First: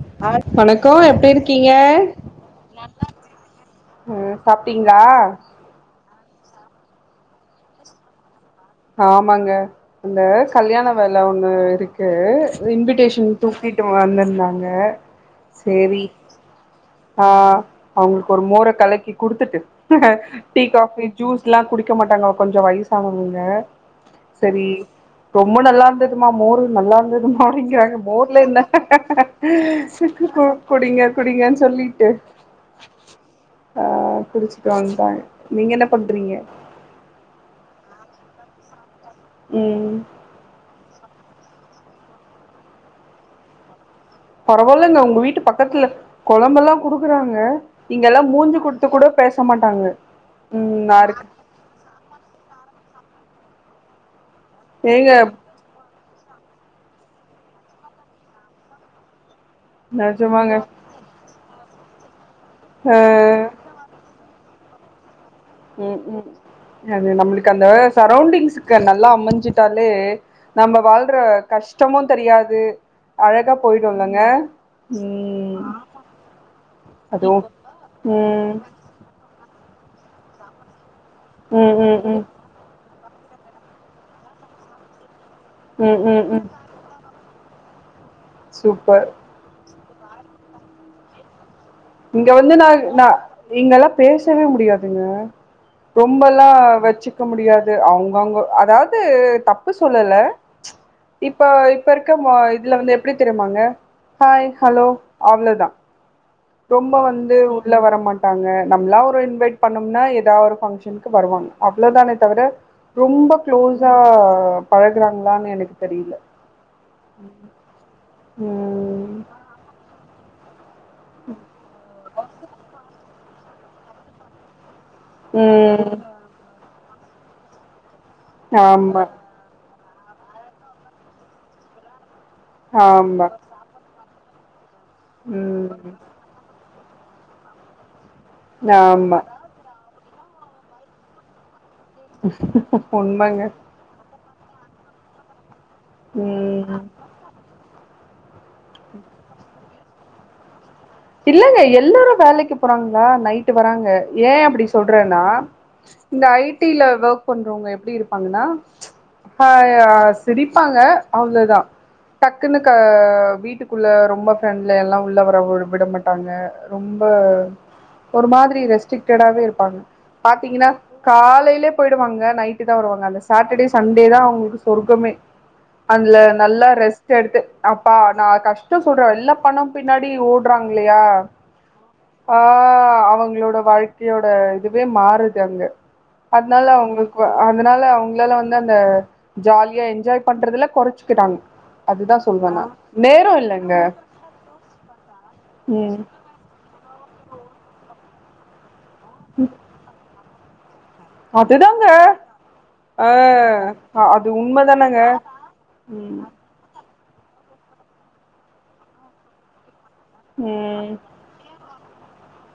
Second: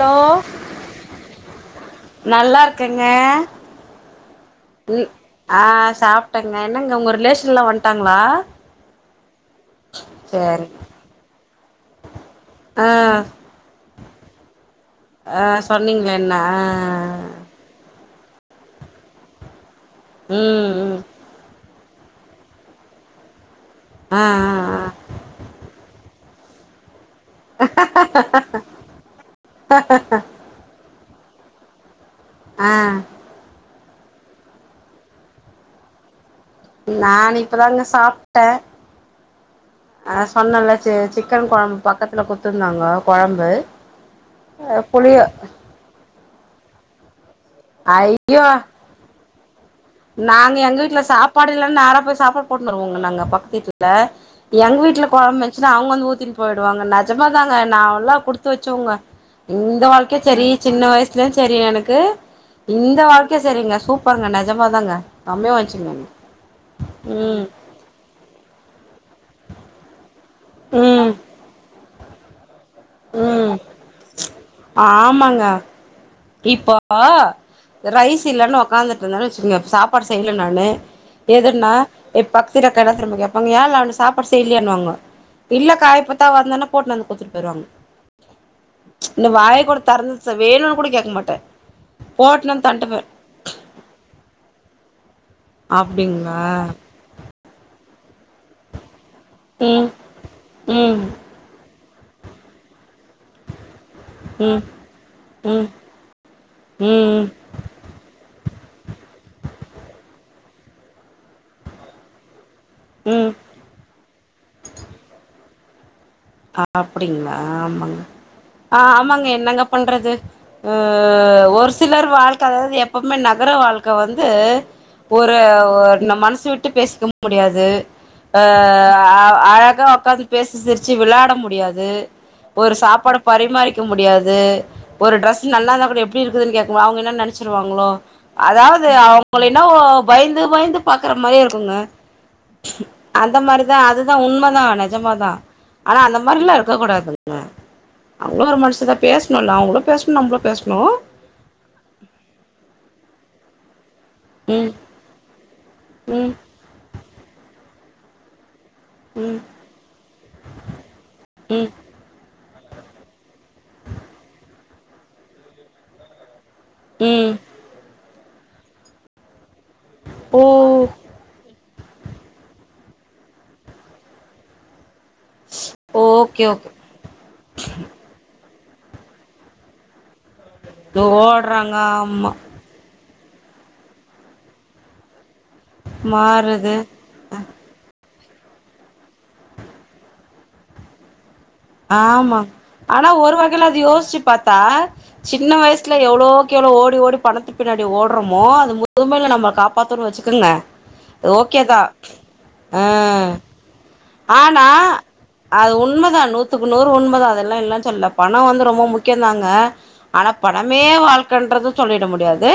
Hello வணக்கோ எப்டி இருக்கீங்க நல்லா இருக்கேங்க அ சாப்ட்டீங்களா ம் ஆஹ சாப்ட்டங்க என்னங்க உங்க ரிலேஷன் ல்லா வன்ட்டாங்களா ஆ மாங்க அந்த கல்யாண வேல ஒண்ணு இருக்கு ஆ இன்விடேஷன் தூக்கி இவுங்க வந்திருந்தாங்க அஹ் சேரி சொன்னீங்களா என்ன ஆ ஆஹ் அவங்களுக்கு ஒரு மோரை கலக்கி குடுத்துட்டு டீ ம் ம் காஃபி ஜூஸ் எல்லா குடி டிக்க மாட்டாங்க கொஞ்ச வயசானவதுங்க ஆ சரி ஆ ரொம்ப நல்லா ததுமா மோர் நல்லா டிங்கிறாங்க மோர்ல என்ன குடிங்க குடிங்கன்னு சொல்லிட்டு ஆஹ் ஆஹ் குளிச்சுட்டு வந்துடாங்க நீங்க என்ன பண்றீங்க நான் இப்பதானுங்க சாப்பிட்டேன் ம் அஹ் சொன்னல்லா ச ச சிக்கன் குழம்பு பக்கத்தில்ல கொடுத்துருந்தாங்க குழம்பு பரவாயில்லேங்க உங்க வீட்டு பக்கத்துல குழம்பெல்லாம் கொடுக்குறாங் க இங்கெல்லாம் மூஞ்சு ஐயோ கொடுத்து கூட பேச மாட் நாங்க எங்க வீட்டுல சாப்பாடு இல்லேன்ன நேரா போய் சாப்பாடு போட்டு வந்துருவோங்க நாங்க பக்கத்துவிட்ல எங்க வீட்டுல ஏங்க குழம்பு வச்சுனா அவங்க வந்து ஊத்தி தின் போயிடுவாங்க நெஜமா தாங்க நான் எல்லாம் கொடுத்து வச்சவங்க இந்த வாழ்க்கைய சரி நெஜமாங்க சின்ன வயசுலும் சரி எனக்கு ஆ இந்த வாழ்க்கை சரிங்க சூப்பருங்க நெஜமா தாங்க உம் உம் அது ம் நம்மளுக்கு அந்த சரௌண்டிங்ஸ் நல்லா அமைஞ்சிட்டாலே நம்ம வாழ்ற கஷ்ட கஷ்டமும் தெரியாது அழகா உம் போயிடுல்லங்க ஆமாங்க ம் இப்போ அதுவு ரைஸ் ம் இல்லேன்னு உக்காந்துட்டு இருந்தேனு வச்சுக்குங்க சாப்பாடு செய்யல நானு எதுன்னா ம் ம் இ ம் பக்திலே கடை கேப்பாங்க ஏலே அவ சாப்பாடு செய்யலையானுவாங்க இல்லேக்கா ம் ம் இப்பத்தா ம் வந்தேன்னா போட்டு வந்து கொடுத்துரு ரம் சூப்பர் தர்ந்துச்ச வேணும்ன்னனு கூட கேட்க மாட்டேன் இங்க வந்து ந ந நீங்கெல்லாம் பேசவே முடியாதுங்க ரொம்ப அப்டிங்களா எல்லாம் வச்சுக்க முடியாது அது அவங்கவுங்க அதாவது து தப்பு ம் சொல்லல ம்ச் ம் இப்ப இப்பருக்க ம இதுல வந்து எப்பிடி தெரியுமாங்க ஹாய் ம் ஹலோ ம் அவ்ளோதா ரொம்ப ம் வந்து உள்ளல வரமாட்டாங்க நம்மளா ஒரு இன்வைட் பண்ணும்னா ஏதாவது ஒரு பங்க்ஷனுக்கு வருவாங்க அவ்வளவுதானே தவிர ம் ம் ரொம்ப க்ளோஸா பழகுறாங்களான்னு எனக்கு தெரியில அ அப்படிங்களா ஆமாங்க ஆ ம் ஆமாங்க என்னங்க பண்றது ஆ ஒரு சிலர் வாழ்க்கை அதாவது எப்ப நம்ம நகர வாழ்க்கை வந்து ஒரு ம் மனசுவிட்டு பேச இருக்வு முடியாது ஆ ஆமா அழகா உக்காந்து பேசு சிரி ச்சு விளையாட முடியாது ஒரு சாப்பாடு ஆமா பரிமாறிக்க முடியாது து ஒரு டிரெஸ் நல்லா இருந்தா ம் கூட எப்பிடி இருக்குது கேக் உ அவங்க என்ன நெனச்சிருவாங்களோ அதாவது ஆமா அவங்கள என்னவோ பயந்து பயந்து பாக்குற மாரியே இருக்குங்க உண்மைங்க தா உண்மைதா நெஜமா தா ஆனா அந்த மாதிரல்லா இருக்க ம் கூடாது [unintelligible] அவங்களும் ஒரு மனுஷ தா பேசணுல அவங்களு பேசணு நம்மளு பேசணு இல்லங்க எல்லாரு வேலைக்கு போறாங்களா நைட்டு வராங்க ஏ அப்படி ம் சொல்றேன்னா இந்த ம் ஐ டி ல ஒர்க் பண்றவங்க எப் எப்பகடி இருப்பாங்கன்னா ம் அ சிரிப்பாங்க அவ்ளோதா ம் டக் டக்குனு க வீ ட்டுக்குள்ள ரொம்ப பிரெண்ட் இல்ல எல்லா உள்ள வர விட மாட்டாங்க ரொம்ப ம் ஒரு மாதிரி ரெஸ்டரிக்டாவே இருக்கு பா ஓ பாத்தீங்ன்னா காலையிலே போயிடுவாங்க நைட் ட்டு தா வருவாங்க அந்த சாட்டர்டே சண்டே தா அவங்களுக்கு சொர்க்கமே அதுல ஓகே நல்லா ஓகே ரெஸ்ட் எடுத்து அப்பா நா கஷ் இங்கு சொல்ற எல்லா பணம் பின்னாடி ஓ டுறாங்கிளையா ஓடுறாங்க ஆமா ஆஹ அவங் என்னொட வாழ்க்கையோட இதுவே மாறு து அங்க அதனால மாறுது அவங்களுக்கு அதனால அவங்க இல்லல்ல வந்து அந்த ஜாலியா என்ஜாய் பண்றதுல குறைச்சக்கிட்டாங்க ஆமா ஆனா ஒரு வகையில இல்லங்க. அது யோசிச்சு பாத்தா சின்ன வயசல ம் எவ்ளோவுக்கேவலோ ஓடி ஓடி பணத்து பின்னாடி ஓடுறோமோ அது மு முதுமையில நம்மள அது காப்பாத்தணு வச்சு துங்க அதுதாங்க ஆ ஆஹ் ஆனா அது உண்மதா ம் நூத்துக்கு நூறு உண்மதா அதெல்லா இல்லன்னு சொல்லல்ல பணோ வந்து ரொம்ப முக்கியோ தாங்க ஆனா பணமே ம் வாழ்க்கன்றது சொல்லிட முடியாது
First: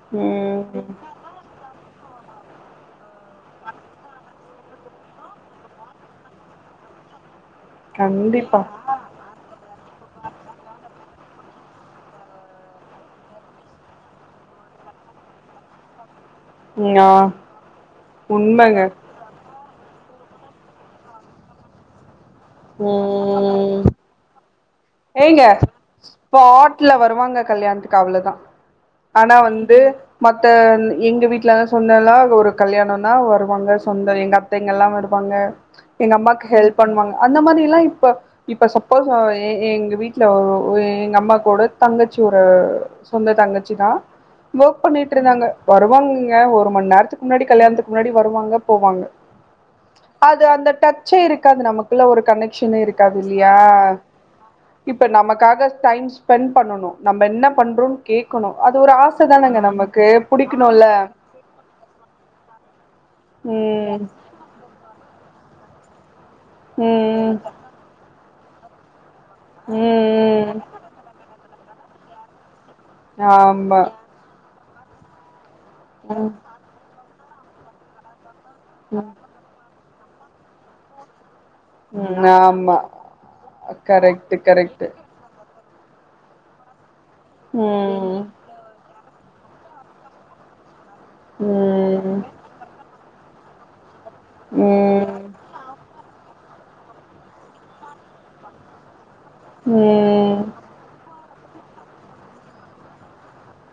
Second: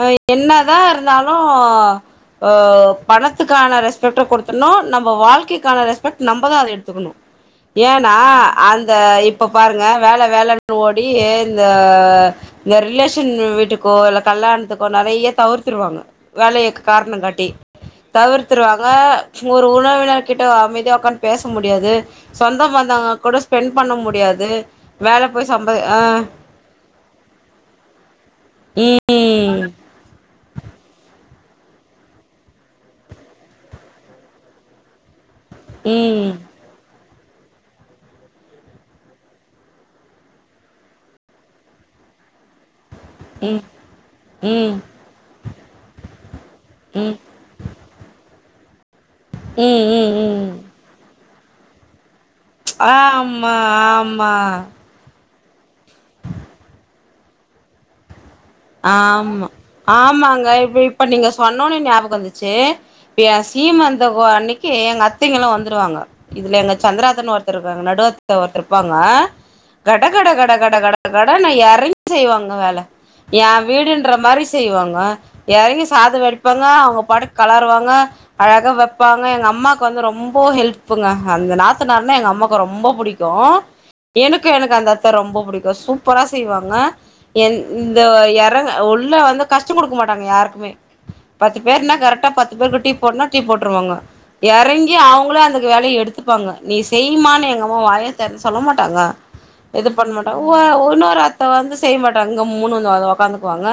ஆஹ் என்னதா ம் இருந்தாலு ஒ பணத்துக்கான ரெஸ்பெக்ட கொடுத்தர்னு நம்ம வாழ்க்கைக் கான ரெஸ்பெக்ட் நம்பதா அத எடுத்துக்கணு ஏன்னா கண்டிப்பா. அந்த இப்ப பாருங்க வேல வேலனு ஓ [unintelligible] எ இந்த இந்த ரிலேஷன் வீட்டுக்கோ இல்ல கல்யாணத்துக்கோ நறைய தவிர்த்துருவாங்க வேலையை ம் ஆ காரணோ காட்டி உண்மங்க. தவிர்த்துருவாங்க ஒரு உணவினர் கிட்ட அமைதியா உக்காந்து பேச முடியாது சொந்த பந்தங்க கூட ஸ்பெண்ட் ம் பண்ண முடியாது வேல ஏங்க போய் சம்பா ஆ ஸ்பாட்ல வருவாங்க கல்யாணத்துக்கு அவ்ளோதா ஆனா ம் வந்து மத்த எங்க வீட்டு ல்லாதா சொந்தல்லா ஒரு கல்யாணோன்னா வருவாங்க சொந்த எங்க அத்தைங்கெல்லா வருவாங் பாங்க ம் எங்க அம்மாக்கு ஹெல்ப் பண்ணுவாங்க அந்த மாதிரிலா இப்ப இப்ப சப்போஸ் ஆ ஏ எ எங்க வீட்ல ஒ ஒரே எங் அம்மா கோட தங்கச்சி ஒர சொந்த ம் தங்கச்சிதா ம் ஒர்க் பண்ணிட்டுருந்தாங்க வருவாங்கங்க ஒரு மண் ம் ம் நேரத்துக்கு முன்னாடி கல்யாணத்துக்கு முன்னாடி வருவாங்க போவாங்க ம் ம் அது ம் அந்த டச்சே இரு காந்து நமக்குள்ள ஒரு கனெக்சன்னே இருக்காது இல்லியா ஆமா ஆமா இப்ப நமக்காக டைம் ஸ்பெண் பண்ணணு நம்ப என்ன பண்றோன்னு கே ஆமா ஆமாங்க எ இப் புடிக்கணுல இப்ப நீங்க சொன்னோனு ஞாபகோ வந்துச்சே ஏ ம் சீமந்த வோ அன்னிக்கு எங்க அத்தை கெல்லா வந்துருவாங்க இதுல எங்க சந்திராதன்னு ம் ஒர்தர் இருக்காங்க நடுவத் த ஒர்தரிப்பாங்க கட கட ம் கட ம் கட கட கட டா நா இறங்கி செய்வாங்க வேல எ ஆமா வீடுன்ற மாரி செ ய்வாங்க எறங்கி சாதோ ம் வடிப்பாங்க அவுங்க பாட்டுக் கலருவாங்க அழக வெப்பாங்க எங்க அம்மா காந்து ரொம்ப ஹெல்ப்ங்க அந்த நாத்தனார்னா ம் எங்க அம்மாக்கு ஆமா ரொம்ப புடிக்கோ கரெக்ட்டு எனக்கு எனக்கு கரெக்ட்டு அந்த அத்த ரொம்ப புடிக்கும் தோ சூப்பரா செய்வாங்க என் உம் த ம் வு இறங்க உள்ள வந்த கஷ்ட கொடுக்க மாட்டாங்க யாருக்குமே பத்து பேர்னா ம் கரெக்டா பத்து பேருக்கு டீ போட்னா டீ போட்டுருவாங்க இறங்கி ம் ம் அவுங்களும் அந்த வேலையை எடுத்து பாங்க நீ செய்மான்னு எங்க அம்மா வாயத்தெரந்து சொல்ல மாட்டாங்க இது பண்ண மாட்டாங் ஒ ஆ ஒன்னோரு அத் த வந்து செய்ய மாட்டா கம்முனு யுஅத உக்காந்துக்குவாங்க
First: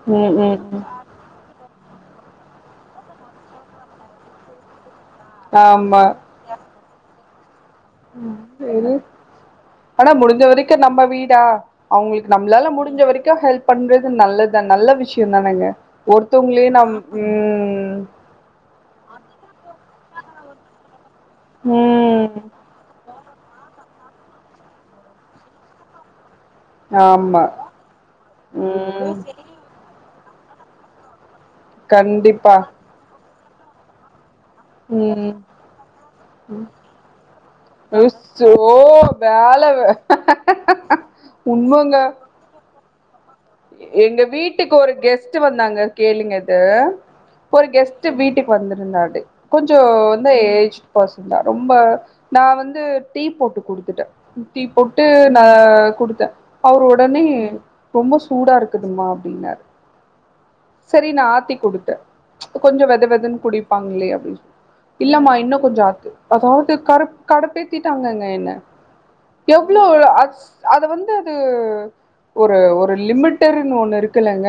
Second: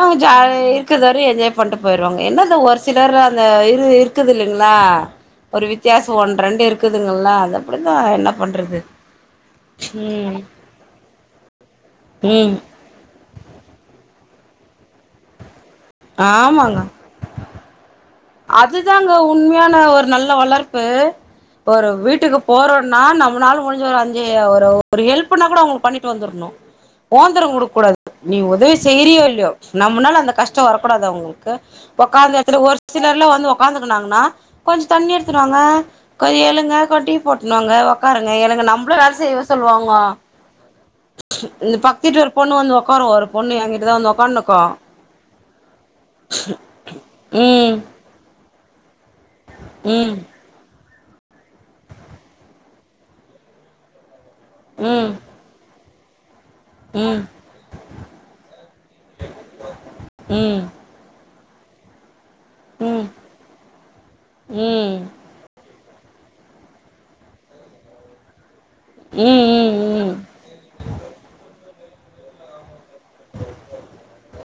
அவங்க ம் ஜாலி ம் இருக்குது வரை என்ஜாய் பண்டும் போயிருவாங்க என்னந்த ஒரு சிலர் அந்த இரு இருக்குது இல்லங்களா ஒரு வித்தியாசம் ஒன் ரெண்டு இருக்குதுங்கல்ல அது அப்படிதா என்ன பண்றது உம் ஆனா ம் முடிஞ்ச வரைக்கும் நம்ம வீடா அவங்களுக்கு ம் நம்ளால முடிஞ்ச வரைக்கும் ஹெல்ப் பண்றது து நல்லதான் நல்ல விஷயம் தானங்க ஒருத்தவ்ங்களையும் ஆமாங்க நம் உம் அதுதாங்க உண்மையான ஒரு நல்ல வளர்ப்பு ஒரு வீட்டுக்கு ம் போறோன்னா நம் நம்மனால முடிஞ்ச ஒரு அஞ்சு ஒரே ஒரு ஹெல்ப்ன்னா கூட அவங்களுக்கு பண்ணிட்டு வந்துடணும் ஆமா ஊத்திரம் குடுக்க கூடாது நீ உதவி ம் செய்ரியோ இல்லயோ நம்மளால அந்த கஷ்டம் வரக்கூடாது அவங்களுக் க்கு உக்காந்த கண்டிப்பா எடத்துல ஓசி எல்லா வந்து உக்காந்துக்கனாங்கன்னா கொஞ்ச தண்ணி ம் எடுத்துடுவாங்க கொஞ்ச எழுங்க கொஞ்ச டீ போட்டுவாங்க உக்காருங்க உஸ் எங்க ஓ நம்மளும் வேல செய்வே சொல்லுவாங்க இந்த உண்மங்க பக்கட்டு ஒரு பொண்ணு வந்து உக்காரு ஒரு பொண்ணு என்கிட்டதா வந்து எங்க உக்காந்துக்கு வீட்டுக்கு ஒரு கெஸ்ட் வந்தாங்க கேளுங்கது ஒரு ம் கெஸ்ட் கெஸ்ட் வீட்டுக்கு வந்திருந்தாங்க கொஞ்சோ ம் வந்த ஏஜ் பர்சன் தான் ரொம்ப நான் வந்து டீ போட்டு குடுத்துட்டேன் டீ போட்டு ம் நா ஆ குடுத்த அவர் ம் உடனே ரொம்ப சு சூடா இருக்குதுமா அப்டின்னாரு ம் செரி நா ஆத்தி குடுத்த கொஞ்சோ ம் வெத வெதன்னு குடிப்பாங்களே அப்டின் ம் இல்லமா இன்னும் கொஞ்சோ ஆத்து அதாவது கடு கடுப்பேத்திட்டாங்க என்ன ம் ம் எவ்ளோஒரு ம் அத வந்து அது ஒரு ஒரு லிமிட்டர்ன்னு ஒண்ணு இருக்குல்லங்க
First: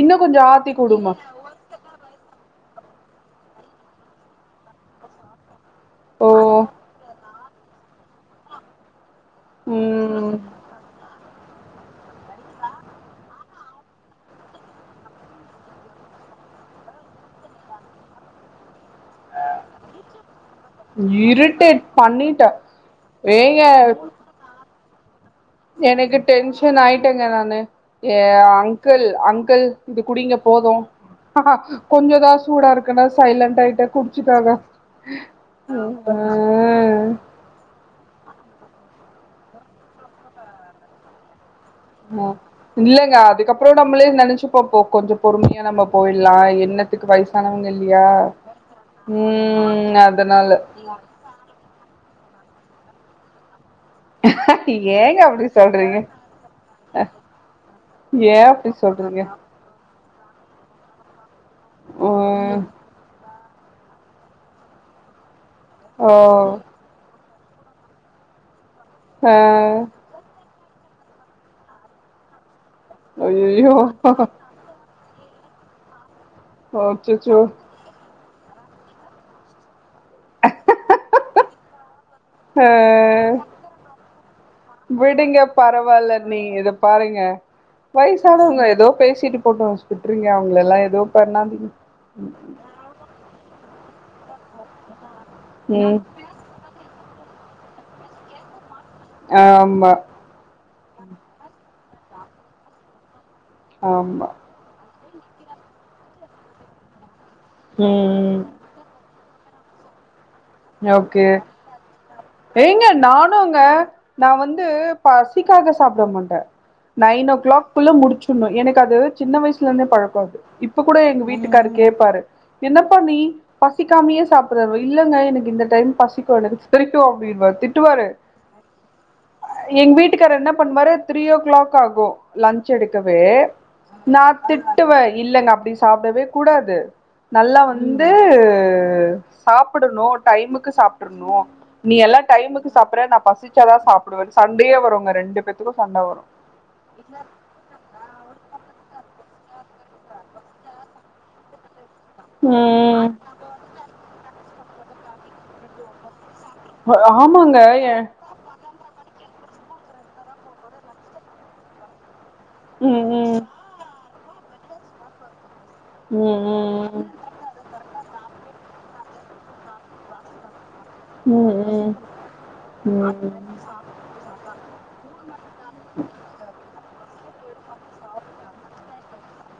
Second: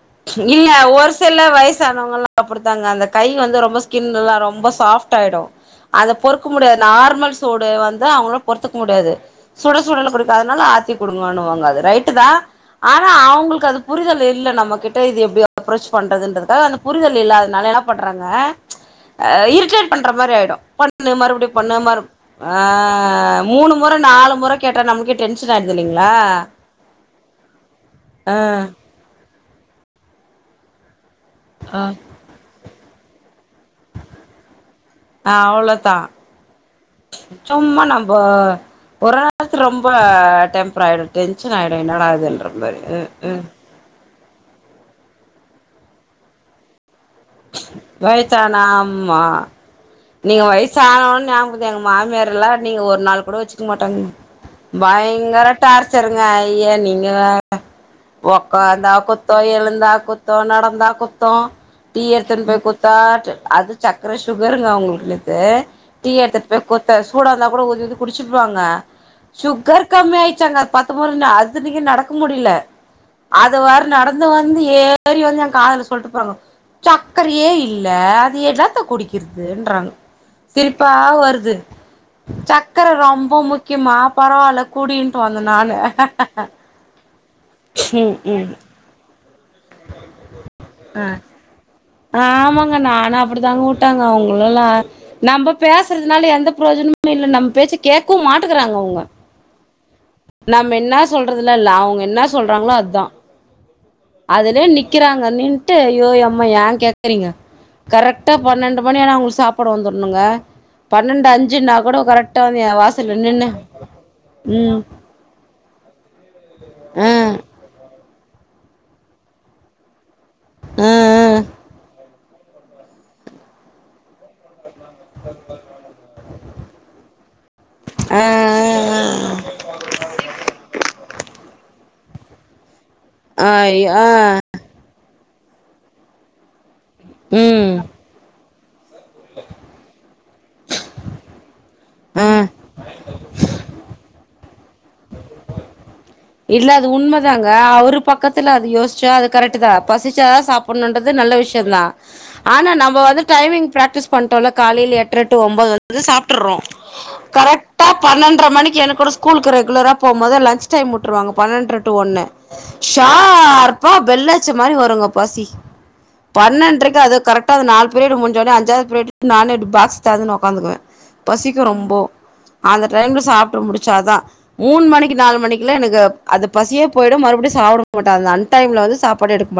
இன்னு கொஞ்சோ இல்ல ஆத்தி ஒரு குடுமா சில வயசானவங்கல்லாம் அப்படுத்தாங்க அந்த கை வந்து ரொம்ப ஸ்கின் எல்லா ரொம்ப சாஃப்ட ஆயிடும் அத ஓ பொறுக்க முடியாது நார்மல் சூடு வந்து அவங்கள பொறுத்துக்க முடியாது சுடசுடன்னு ம் குடுக்கறதனால ஆத்தி குடுங்கானுவா அது ரைட்டு தான் ஆனா அவங்களுக்கு அது புரிதல் இல்லேநம்ம கிட்ட ட்ட இது எப்படி அப்ரோச் பண்றதுன்றதுக்காக அந்த புரிதல் இல்லாதனால என்ன பண்றாங்க இரிட்டேட் பண்ற மாதிரி ஆயிடும் பண்ணு மறுபடி பண்ணு இரிட்டேட் மறு பண்ணிட்ட ஏங்க ஆமூணு முறை நாலு முறை கேட்டா நமக் எனக்கு டென்ஷன் ஆயி ங்க நானு ஏ ஆ அங்கிள் அங் அங்கிள் இது குடிங்க போதும் ஆஹ ஆ கொஞ்சம்தான் சூடா இருக்கு இந்த மாதிரி சைலன்ட் லைட்டா குடிச்சாகாக ஹூ அவ்ளோதா ஹா ப்ப ஒரளவுக்கு ரொம்ப டெம்பர் ஆயிட்டு ஆஹ இல்லைங்க அதுக்கப்புறம் நம்மளே நினைச்ச பாப்போம் கொஞ்சம் பொறுமையா நம்ம போயிடலாம் என்ன இதுக்கு வயசானவங்க இல்லையா வயசானா ஆமா உம் நீங்க வயசு ஆனவன் எங்க மாமியாரெல்லாம் நீங்க ஒரு நாள் கூட வச்சு மாட்டங்களா ஏங்க பயங்கர அப்டி சொல்றீங்க டார்ச்சருங்க ஐய நீங்க வேற ஏ அப்டி உக்காந்தா சொல்றீங்க குத்தோ எழுந்தா குத்த தோ நடந்தா குத்தோம் டீ ம் எடுத்துன்போய் குடுத்தா அது சக்கர சுகர் அவங்களுக்கு ஏ ஓ டீஎடுத்து போய் கொடுத்தாச்சு சூடா இருந்தா கூட ஊத்தி வந்து குடிச்சிட்டுவாங்க ஆ சுகர் கம்மி ஆயிச்சா பத்து முறை அது இன்னைக்கி நடக்க முடியல அது ஐயையோ வாறு நடந்து வந்து ஏன் சரி வந்து என் காதுல சொல்லிட்டு போங்க அச்சச்சோ சக்கரையே இல்லே நீ என்னாத்த குடிக்கிறு துன்றாங் சிரிப்பா வர் து ஆ சக்கர ரொம்ப முக்கிய்மா பரவால்ல குடின்ட்டு விடுங்க வந்த நானு ம் ம் வைஸானவங்க ஏதோ பேசிட்டு போட்டு விட்ருங்க அவ்ங்களல்லா ஏதுவு ஆ பண்ணாதீங்க ஆமாங்க நானு அப்டிதாங்க உட் டங்க அவ்ங்களல்லா நம்ம ம் பேசுறத்னால எந்த ப்ரோஜனம் மே இல்ல நம் பேச்ச கேக்கவு மாட்டுக்குறாங்கொ ஆம்மா நாம என்ன சொல்றதுலா இல்ல அவ்ங்க என்ன சொல்றாங்களோ அத்தா ஆமா அதுலே நிக் க்கிறாங்க நின்ட்டு அய்யோ யம்மா ஏ கேகறீங்க கரெக்ட்டா ம் பன்னண்டு மணியான அவுங்ளுக் சாப்பாடு வந்துர்ணுங்க ஓகே வந்து என் ஏங்க வாசல்ல நின்னு நானுங்க நா வந்து ம் பசிக்காக சாப்பட மாட்ட ஆ நைன் ஓ கிளாக் குள்ள முடிச்சு சுன்னு எனக்கு அது சின்ன வயசுல இருந்தே பழக் கோ அது இப்ப ஆ கூட எங்க வீட்டுக்காரு கேப்பாரு என்னப்பா நீ பசிக்காமயே சாப் பிறவு இல்லங்க எனக் தென் பசிக்கு எனக்கு [unintelligible] அப்டின்னுவாரு திட்டுவாரு ஆ ஆ எங் வீட்டுக்காரு என்ன பண்வாரு த்ரீ ஓ கிளாக் ஆகு லன் ச் எடுக்கவே ஆ ஆ ஆ நா ஆ திட்டுவே இல்லங்க அப்டி சாப்டவே கூடாது நல்லா ம் வந்து து சாப்புடுனு டைமுக்கு சாப்ட்டுணும் சாப்ட்ருனு நீயெல்லா ஆ டைமுக்கு சாப்புர்ற நா பசிச்சாதா சாப் கு சண்டையே வருங்க ரெண்டு பேத்துக்கு சண்ட வரு இல்ல அது உண்மதாங்க அவரு பக்கத்துல அது யோசிச்சா அது கரெக்ட தா பசிச்சாதா சாப்பிட்ணுன்றது நல்ல விஷயொ தா ஆனா நம்ப ம் வந்து டைமிங் பிராக்டிஸ் பண்டோல காலையில எட்ர டு ஒன்பது வந்து சாப் ட்றோ ஆமாங்க கரெக்டா எ பன்னெண்டர மணிக்கு எனக்கொரு ஸ்கூலுக்கு ரெகுலரா போம் போது லஞ்ச் டைம் ட்ருவாங்க பன்னெண்டு டு ஒன்னு ம் ம் ம் ஷார்ப்பா பெல்ல ச்ச மாரி வருங்க பசி பன்னென்றக்கு ம் அது கரெக்ட அது நாலு பீரியட் மூடிஞ்சொனே அஞ்சாவது பீரியட் நான் எட்டு பாக்ஸ் தெரந்துனு ஒக்காந்துக்குவே ம் ம் பசிக்கு ரொம்பொ அந்த ம் ம் டைம்ல சாப்ட்டு முடிச்சாதா மூணு மணிக்கு நாலு மணி எனக்கு அது பசியே போ ய்டு மறுபடியு சாப்பிட மாட்டா அந்த அன் டைம்ல வந்து சாப்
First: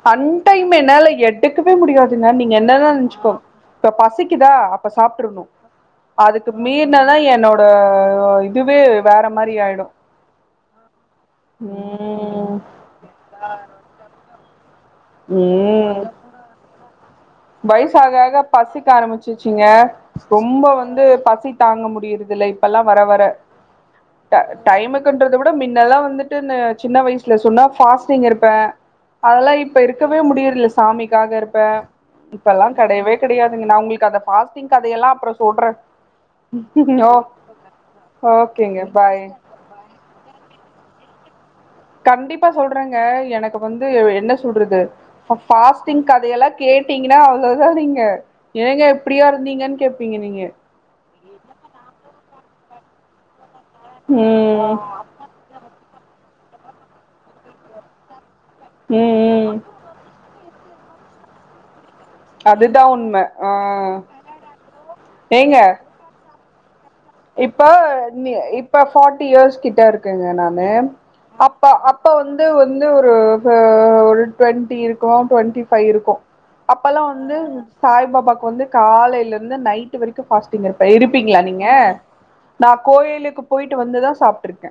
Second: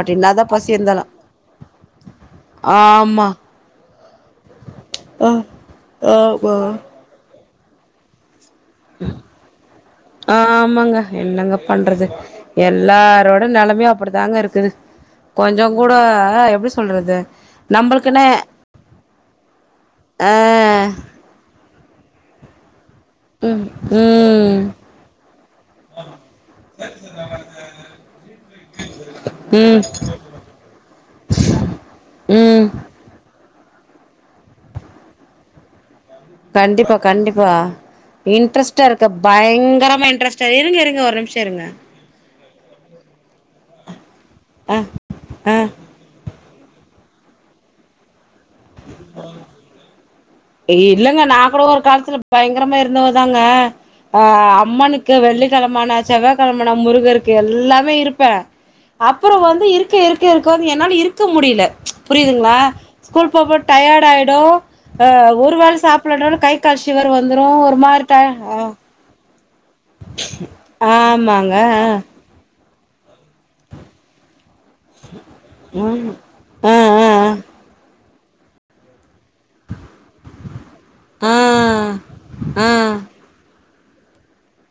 அன் டைம் என்னால எடுக்கவே முடியாதுங்க நீங்க என்னதா ஆமா நனச்சுக்கோங் இப்ப பசிக்குதா அப்ப சாப்ட்றணு அதுக்கு மீறுதா என்னோ ட இ இதுவே வேற மாரி ஆயிடு மங்க என்னங்க பண்றது ம் எல்லாரோட நெலமயு அப்டித்தாங்க இருக் க்குது கொஞ்சொ கூடா எப்டி சொல்றது வய்சு ஆக நம்பளுக்குன்னு ஆக பசிக்க ஆரம்பிச்சுச்சுங்க ரொம்பொ ஆ வந்து பசி தாங்க முடியுறதுல இப்பெல்லா வர வர ம் ட ம் டைமுக்குன்றத விட மின்னல்லா வந்துட்டுன்னு சின்ன வயசுல சொன்னா ஃபாஸ்டிங் இருப்பே அதெல்லா இப்ப ம் இருக்கவே முடியறுல்ல சாமிக்காக இருப்பே இப்பெல்லா ம் கெடையவே கெட யாதுங்க நா உங்களுக்கு அத ஃபாஸ்டிங் கதையெல்லா அப்புறொ சொல்றே கண்டிப்பா ஓ கண்டிப்பா ஓகேங்க இன்ட்ரெஸ்ட்டா இருக்க பாய் பயங்கரமா இன்ட்ரெஸ்ட்டா இருங்க இருங்க ஒரு நிமிஷ் ஷருங்க கண்டிப்பா சொல்றேங்க எனக்கு வந்து என்ன ஆ சொல்றது ஃப ஆ ஃபாஸ்டிங் கதையெல்லா கேட்டீங்கன்னா அவ்வளோதா நீங்க ஏங்க இப்டியா இருந்தீங்கன்னு கேப்பீங்க நீங்க இல்லங்க நா கூட ஒரு காலத்துல பயங்கரமா இருந்தவ தாங்க ஆஹ் ம் அம்மனுக்கு வெள்ளிக்கிழமானா செவ கிழமன முருகருக்கு எல்லாமே இருப்பே அப்புறோ ம் ம் வந்து இருக்க இருக்க இருக் க என்னால இருக்க முடியல புரியுதுங்களா அதுதான் உண்ம ஸ்கூல் ஆ போப்ப டயர்ட் ஆய்டு அ ஒருவாரம் சாப்டலனா [unintelligible] கை கால் ஷிவர் வந்துரு இப்போ ஒரு மாரி டய ஆ இப்ப ஃபார்ட்டி இயர்ஸ் கிட்ட இருக்கங்க நானு ஆமாங்க அப்ப ஆ அப்ப வந்து ஒ வந்து ஒரு ஒரு ஒரு ட்வெண்டி இருக்கு ட்வெண்டி ஃபைவ் ம் இருக்கு ஆ அப்பல்லா ஆ ஆ வந்து சாய் பாபா கு வந்து காலையில ந்து நைட் வரைக்கு ஃபாஸ்டிங் இருப்பே ஆ இருப்பீங்களா நீங்க நா ஆ கோயிலுக்கு போயிட்டு வந்துதா சாப்ட்ருக்கே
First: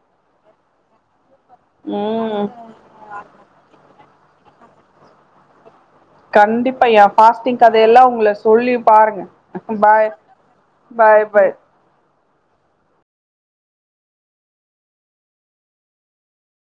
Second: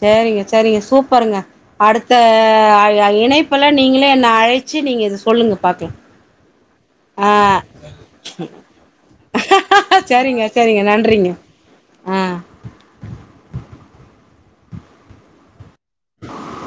சேரிங்க சேரிங்க சூப்பருங்க அடுத்த ம் அ இணைப்புல நீங்க என்ன அழைச்சு நீங்க இது சொல்லுங்க பாக்லாம் கண்டிப்பா எ ஃபாஸ்டிங் கதையெல்லா உங்க சொல்லி பாருங்க பாய் சேரிங்க சேரிங்க பாய் நன்றிங்க பாய் ஆ [inaudible]